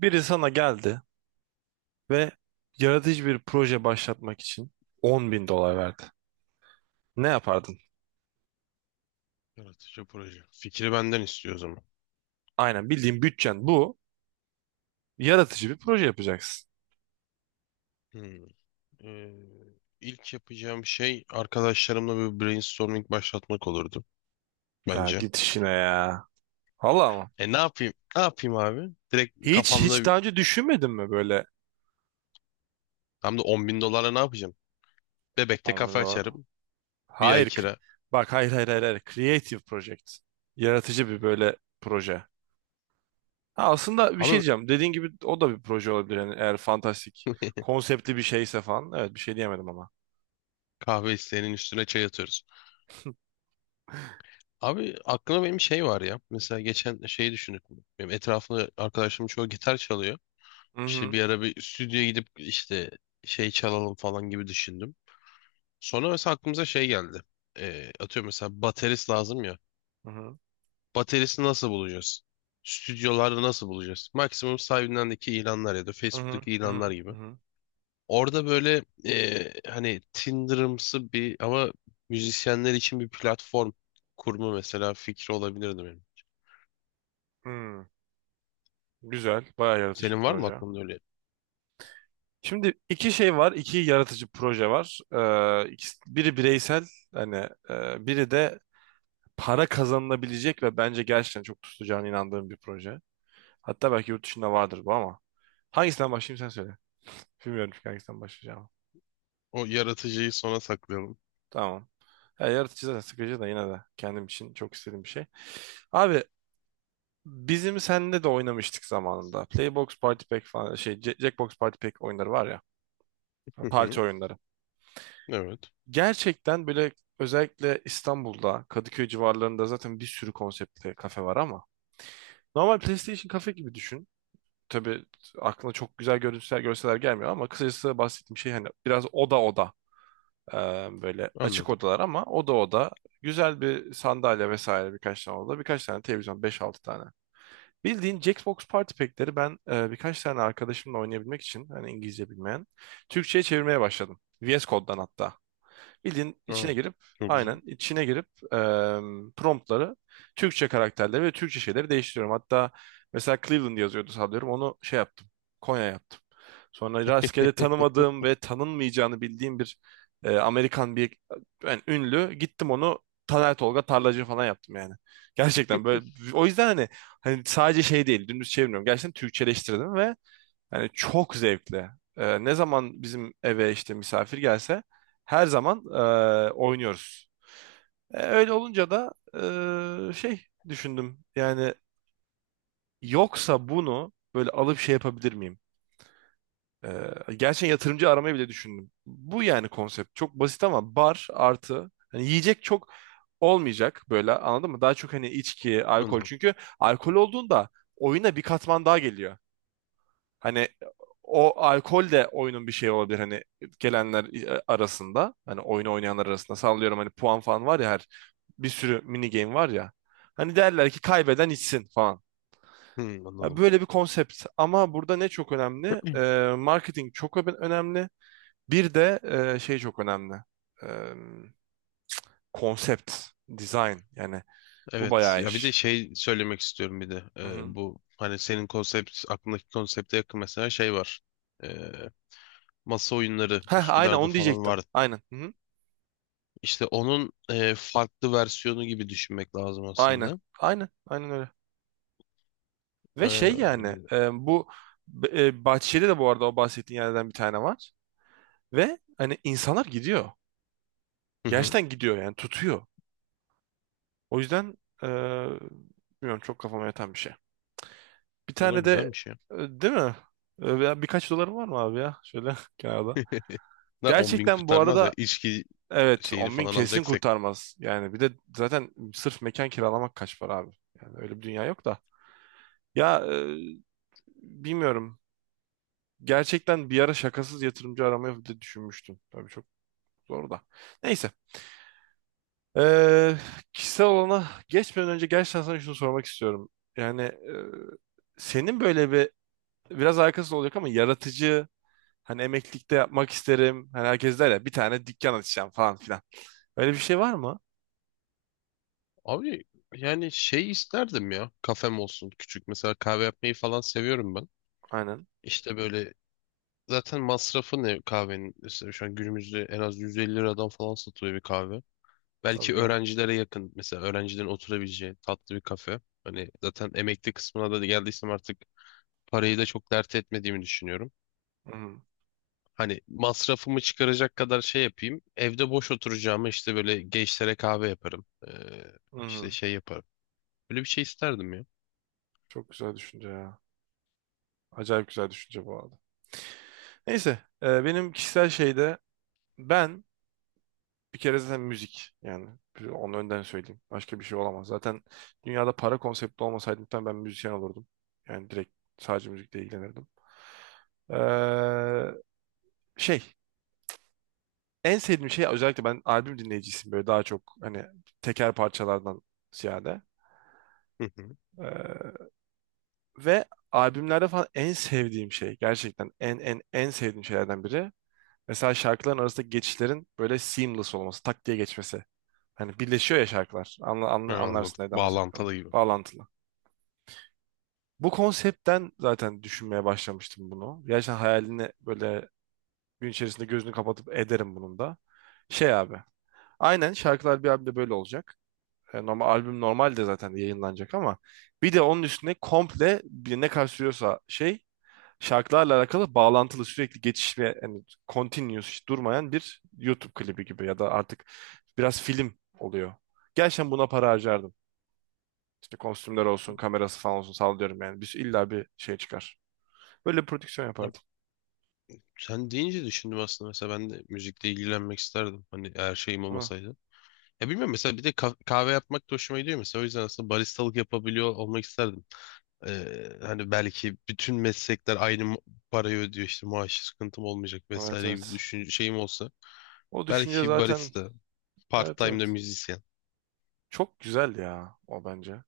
Biri sana geldi ve yaratıcı bir proje başlatmak için 10.000 dolar verdi. Ne yapardın? Yaratıcı proje. Fikri benden istiyor o zaman. Aynen, bildiğin bütçen bu. Yaratıcı bir proje yapacaksın. Hmm. Ee, ilk yapacağım şey arkadaşlarımla bir brainstorming başlatmak olurdu Ya bence. git işine ya. Valla mı? E ne yapayım? Ne yapayım abi? Direkt Hiç kafamda hiç daha önce düşünmedin mi böyle hem de 10 bin dolarla ne yapacağım? Bebekte on bin kafe dolar? açarım. Bir ay Hayır. Kira. Bak, hayır, hayır, hayır. Hayır. Creative project. Yaratıcı bir böyle proje. Ha, aslında bir şey Abi diyeceğim. Dediğin gibi o da bir proje olabilir. Yani eğer fantastik konseptli bir şeyse falan. Evet, bir şey diyemedim ama. kahve isteğinin üstüne çay atıyoruz. Abi aklıma benim şey var ya. Mesela geçen şeyi düşündük. Benim etrafımda arkadaşlarım çoğu gitar çalıyor. Hı İşte hı. bir ara bir stüdyoya gidip işte şey çalalım falan gibi düşündüm. Sonra mesela aklımıza şey geldi. Atıyorum mesela baterist lazım ya. Hı hı. Bateristi nasıl bulacağız? Stüdyolarda nasıl bulacağız? Maksimum sahibindendeki ilanlar ya da Hı hı. Facebook'taki Hı ilanlar hı. gibi. Hı hı. Orada böyle hani Tinder'ımsı bir ama müzisyenler için bir platform kurma mesela fikri olabilirdi benim. Hmm, güzel. Bayağı yaratıcı bir Senin var mı proje. aklında öyle? Şimdi iki şey var. İki yaratıcı proje var. Biri bireysel, hani, biri de para kazanılabilecek ve bence gerçekten çok tutacağına inandığım bir proje. Hatta belki yurt dışında vardır bu ama. Hangisinden başlayayım, sen söyle. Bilmiyorum çünkü hangisinden başlayacağım. O yaratıcıyı sona saklayalım. Tamam. Ya, yaratıcı da sıkıcı da yine de kendim için çok istediğim bir şey. Abi, bizim seninle de oynamıştık zamanında. Playbox Party Pack falan, şey, Jackbox Party Pack oyunları var ya. Hı Parti hı. oyunları. Evet. Gerçekten böyle, özellikle İstanbul'da, Kadıköy civarlarında zaten bir sürü konseptli kafe var ama normal PlayStation kafe gibi düşün. Tabii aklına çok güzel görüntüler, görseler gelmiyor ama kısacası bahsettiğim şey hani biraz oda oda, e, böyle açık Anladım. odalar ama oda oda güzel bir sandalye vesaire, birkaç tane oda, birkaç tane televizyon, beş altı tane. Bildiğin Jackbox Party Pack'leri ben, birkaç tane arkadaşımla oynayabilmek için, hani İngilizce bilmeyen, Türkçe'ye çevirmeye başladım. VS Code'dan hatta. Bildiğin Aa, içine girip, çok güzel. aynen içine girip, promptları, Türkçe karakterleri ve Türkçe şeyleri değiştiriyorum. Hatta mesela Cleveland yazıyordu sanıyorum, onu şey yaptım, Konya yaptım. Sonra rastgele tanımadığım ve tanınmayacağını bildiğim bir, Amerikan bir, yani ünlü gittim, onu Taner Tolga Tarlacı falan yaptım yani. Gerçekten böyle, o yüzden hani sadece şey değil, dümdüz çevirmiyorum. Gerçekten Türkçeleştirdim ve yani çok zevkli. Ne zaman bizim eve işte misafir gelse her zaman oynuyoruz. Öyle olunca da şey düşündüm. Yani yoksa bunu böyle alıp şey yapabilir miyim? Gerçekten yatırımcı aramayı bile düşündüm. Bu yani konsept. Çok basit ama bar artı hani yiyecek çok olmayacak, böyle, anladın mı? Daha çok hani içki, alkol. Anladım. Çünkü alkol olduğunda oyuna bir katman daha geliyor. Hani o alkol de oyunun bir şeyi olabilir, hani gelenler, arasında, hani oyunu oynayanlar arasında, sallıyorum, hani puan falan var ya, her, bir sürü mini game var ya. Hani derler ki kaybeden içsin falan. Hı, Ya, anladım. böyle bir konsept ama burada ne çok önemli? Marketing çok önemli. Bir de şey çok önemli. Ee, Konsept, design, yani bu Evet. bayağı Ya bir de iş. şey söylemek istiyorum bir de. Hı hı. Bu hani senin konsept aklındaki konsepte yakın mesela şey var. Ee, Masa oyunları Heh, aynen Üsküdar'da onu falan diyecektim. var. Aynen. Hı hı. İşte onun e, farklı versiyonu gibi düşünmek lazım Aynen. aslında. Aynen. Aynen öyle. Ee, Ve şey, hı yani, bu Bahçeli'de de bu arada o bahsettiğin yerden bir tane var. Ve hani insanlar gidiyor. hı. Gerçekten gidiyor yani, tutuyor. O yüzden e, bilmiyorum, çok kafama yatan bir şey. Bir Buna tane de güzelmiş ya. Değil mi? Ya, birkaç dolarım var mı abi ya? Şöyle kenarda. Ne 10 bin Gerçekten bu kurtarmaz ya. arada İçki evet, şeyini 10.000 falan kesin alacaksak. kurtarmaz. Yani bir de zaten sırf mekan kiralamak kaç para abi? Yani öyle bir dünya yok da. Ya, bilmiyorum. Gerçekten bir ara şakasız yatırımcı aramayı da düşünmüştüm. Tabii çok zor da. Neyse. Ee, Kişisel alana geçmeden önce gerçekten sana şunu sormak istiyorum. Yani, senin böyle bir, biraz alakasız olacak ama, yaratıcı, hani emeklilikte yapmak isterim. Hani herkes der ya, bir tane dükkan açacağım falan filan. Öyle bir şey var mı? Abi yani şey isterdim ya. Kafem olsun küçük. Mesela kahve yapmayı falan seviyorum ben. Aynen. İşte böyle zaten masrafı ne kahvenin? Mesela şu an günümüzde en az 150 liradan falan satılıyor bir kahve. Tabii Belki canım. öğrencilere yakın. Mesela öğrencilerin oturabileceği tatlı bir kafe. Hani zaten emekli kısmına da geldiysem artık parayı da çok dert etmediğimi düşünüyorum. Hı hı. Hani masrafımı çıkaracak kadar şey yapayım. Evde boş oturacağımı işte böyle gençlere kahve yaparım. Hı İşte hı. şey yaparım. Böyle bir şey isterdim ya. Çok güzel düşünce ya. Acayip güzel düşünce bu arada. Neyse, benim kişisel şeyde, ben bir kere zaten müzik, yani, onu önden söyleyeyim. Başka bir şey olamaz. Zaten dünyada para konsepti olmasaydı muhtemelen ben müzisyen olurdum. Yani direkt sadece müzikle ilgilenirdim. Eee, Şey, en sevdiğim şey, özellikle ben albüm dinleyicisiyim, böyle daha çok, hani teker parçalardan ziyade. Hı hı. Eee, Ve albümlerde falan en sevdiğim şey, gerçekten en en en sevdiğim şeylerden biri, mesela şarkıların arasındaki geçişlerin böyle seamless olması, tak diye geçmesi. Hani birleşiyor ya şarkılar. Ha, Anlarsın anladım. neden bahsettiğimi. Bağlantılı gibi. Bağlantılı. Bu konseptten zaten düşünmeye başlamıştım bunu. Gerçekten hayalini böyle gün içerisinde gözünü kapatıp ederim bunun da. Şey abi. Aynen, şarkılar bir albümde böyle olacak. Normal albüm normalde zaten yayınlanacak ama bir de onun üstüne komple bir, ne kadar sürüyorsa, şey, şarkılarla alakalı bağlantılı sürekli geçiş ve hani continuous, hiç durmayan bir YouTube klibi gibi, ya da artık biraz film oluyor. Gerçekten buna para harcardım. İşte kostümler olsun, kamerası falan olsun, sallıyorum yani. Biz illa bir şey çıkar. Böyle bir prodüksiyon yapardım. Sen deyince düşündüm aslında mesela ben de müzikle ilgilenmek isterdim. Hani eğer şeyim Değil mi? olmasaydı. Ya bilmiyorum mesela bir de kahve yapmak da hoşuma gidiyor mesela. O yüzden aslında baristalık yapabiliyor olmak isterdim. Hani belki bütün meslekler aynı mu- parayı ödüyor işte maaş sıkıntım olmayacak Evet, vesaire gibi evet. düşün şeyim olsa. O düşünce Belki zaten. barista, part Evet, time de evet. müzisyen. Çok güzel ya o, bence.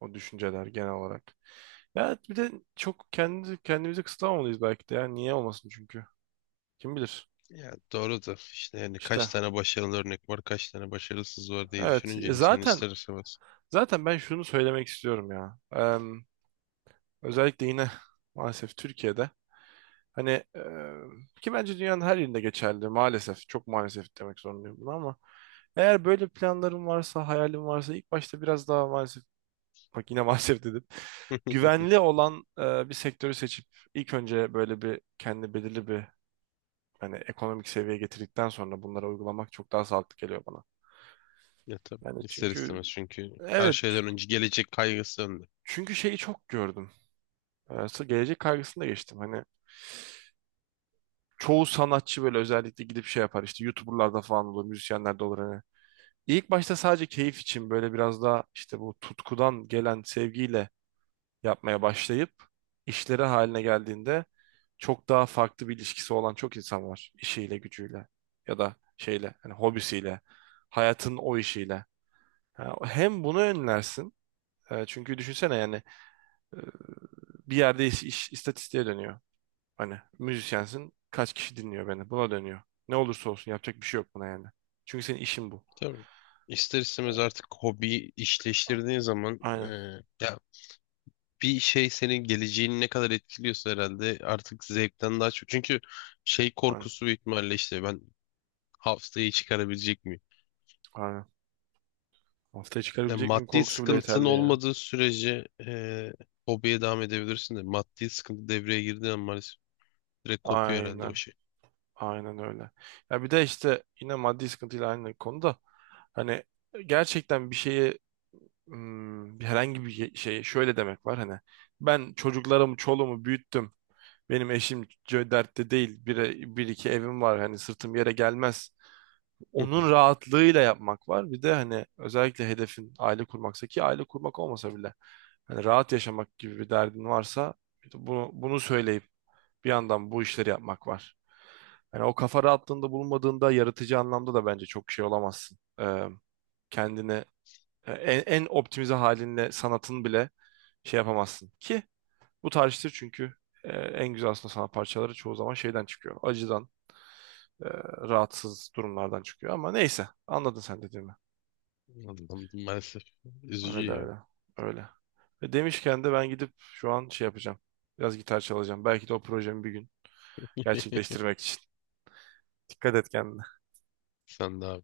O düşünceler genel olarak. Ya bir de çok kendi kendimizi kısıtlamamalıyız belki de ya. Niye olmasın çünkü. Kim bilir. Ya doğru da işte yani kaç İşte tane başarılı örnek var, kaç tane başarısız var diye evet. düşününce insan Zaten ister istemez. Zaten ben şunu söylemek istiyorum ya. Özellikle yine maalesef Türkiye'de, hani, ki bence dünyanın her yerinde geçerli maalesef. Çok maalesef demek zorundayım bunu ama eğer böyle planların varsa, hayalin varsa, ilk başta biraz daha, maalesef, bak yine maalesef dedim. Hı. Güvenli olan, bir sektörü seçip ilk önce böyle bir kendi belirli bir, hani ekonomik seviyeye getirdikten sonra bunları uygulamak çok daha sağlıklı geliyor bana. Ya tabii. Yani İster çünkü istemez çünkü her evet, şeyden önce gelecek kaygısı önde. çünkü şeyi çok gördüm. Gelecek kaygısını da geçtim. Hani çoğu sanatçı, böyle özellikle gidip şey yapar, işte YouTuber'larda falan olur, müzisyenlerde olur hani. İlk başta sadece keyif için, böyle biraz daha işte bu tutkudan gelen sevgiyle yapmaya başlayıp işleri haline geldiğinde çok daha farklı bir ilişkisi olan çok insan var. İşiyle, gücüyle, ya da şeyle, hani hobisiyle, hayatın o işiyle. Ha, hem bunu önlersin, çünkü düşünsene yani, e, bir yerde iş istatistiğe dönüyor. Hani müzisyensin. Kaç kişi dinliyor beni? Buna dönüyor. Ne olursa olsun yapacak bir şey yok buna yani. Çünkü senin işin bu. Tabii. İster istemez artık hobi işleştirdiğin zaman Aynen. ya bir şey senin geleceğini ne kadar etkiliyorsa herhalde artık zevkten daha çok. Çünkü şey Aynen. korkusu büyük ihtimalle işte ben haftayı çıkarabilecek miyim? Aynen. Haftaya Yani çıkarabilecek miyim maddi korkusu bile sıkıntın yeterli ya. olmadığı sürece hobiye devam edebilirsin de maddi sıkıntı devreye girdiği an maalesef direkt kopuyor herhalde o Aynen. şey. Aynen öyle. Ya bir de işte yine maddi sıkıntıyla aynı konuda, hani gerçekten bir şeye, bir herhangi bir şeye şöyle demek var: hani ben çocuklarımı, çoluğumu büyüttüm. Benim eşim dertte değil. Bir iki evim var. Hani sırtım yere gelmez. Onun rahatlığıyla yapmak var. Bir de hani özellikle hedefin aile kurmaksa, ki aile kurmak olmasa bile hani rahat yaşamak gibi bir derdin varsa, bunu söyleyip bir yandan bu işleri yapmak var. Hani o kafa rahatlığında bulunmadığında yaratıcı anlamda da bence çok şey olamazsın. Kendini en optimize halinle sanatın bile şey yapamazsın. Ki bu tarihtir çünkü, en güzel aslında sanat parçaları çoğu zaman şeyden çıkıyor. Acıdan, e, rahatsız durumlardan çıkıyor ama neyse, anladın sen dediğimi. Anladım. Maalesef Öyle üzücü ya. öyle öyle. Ve demişken de ben gidip şu an şey yapacağım. Biraz gitar çalacağım. Belki de o projemi bir gün gerçekleştirmek için. Dikkat et kendine. Sen de abi.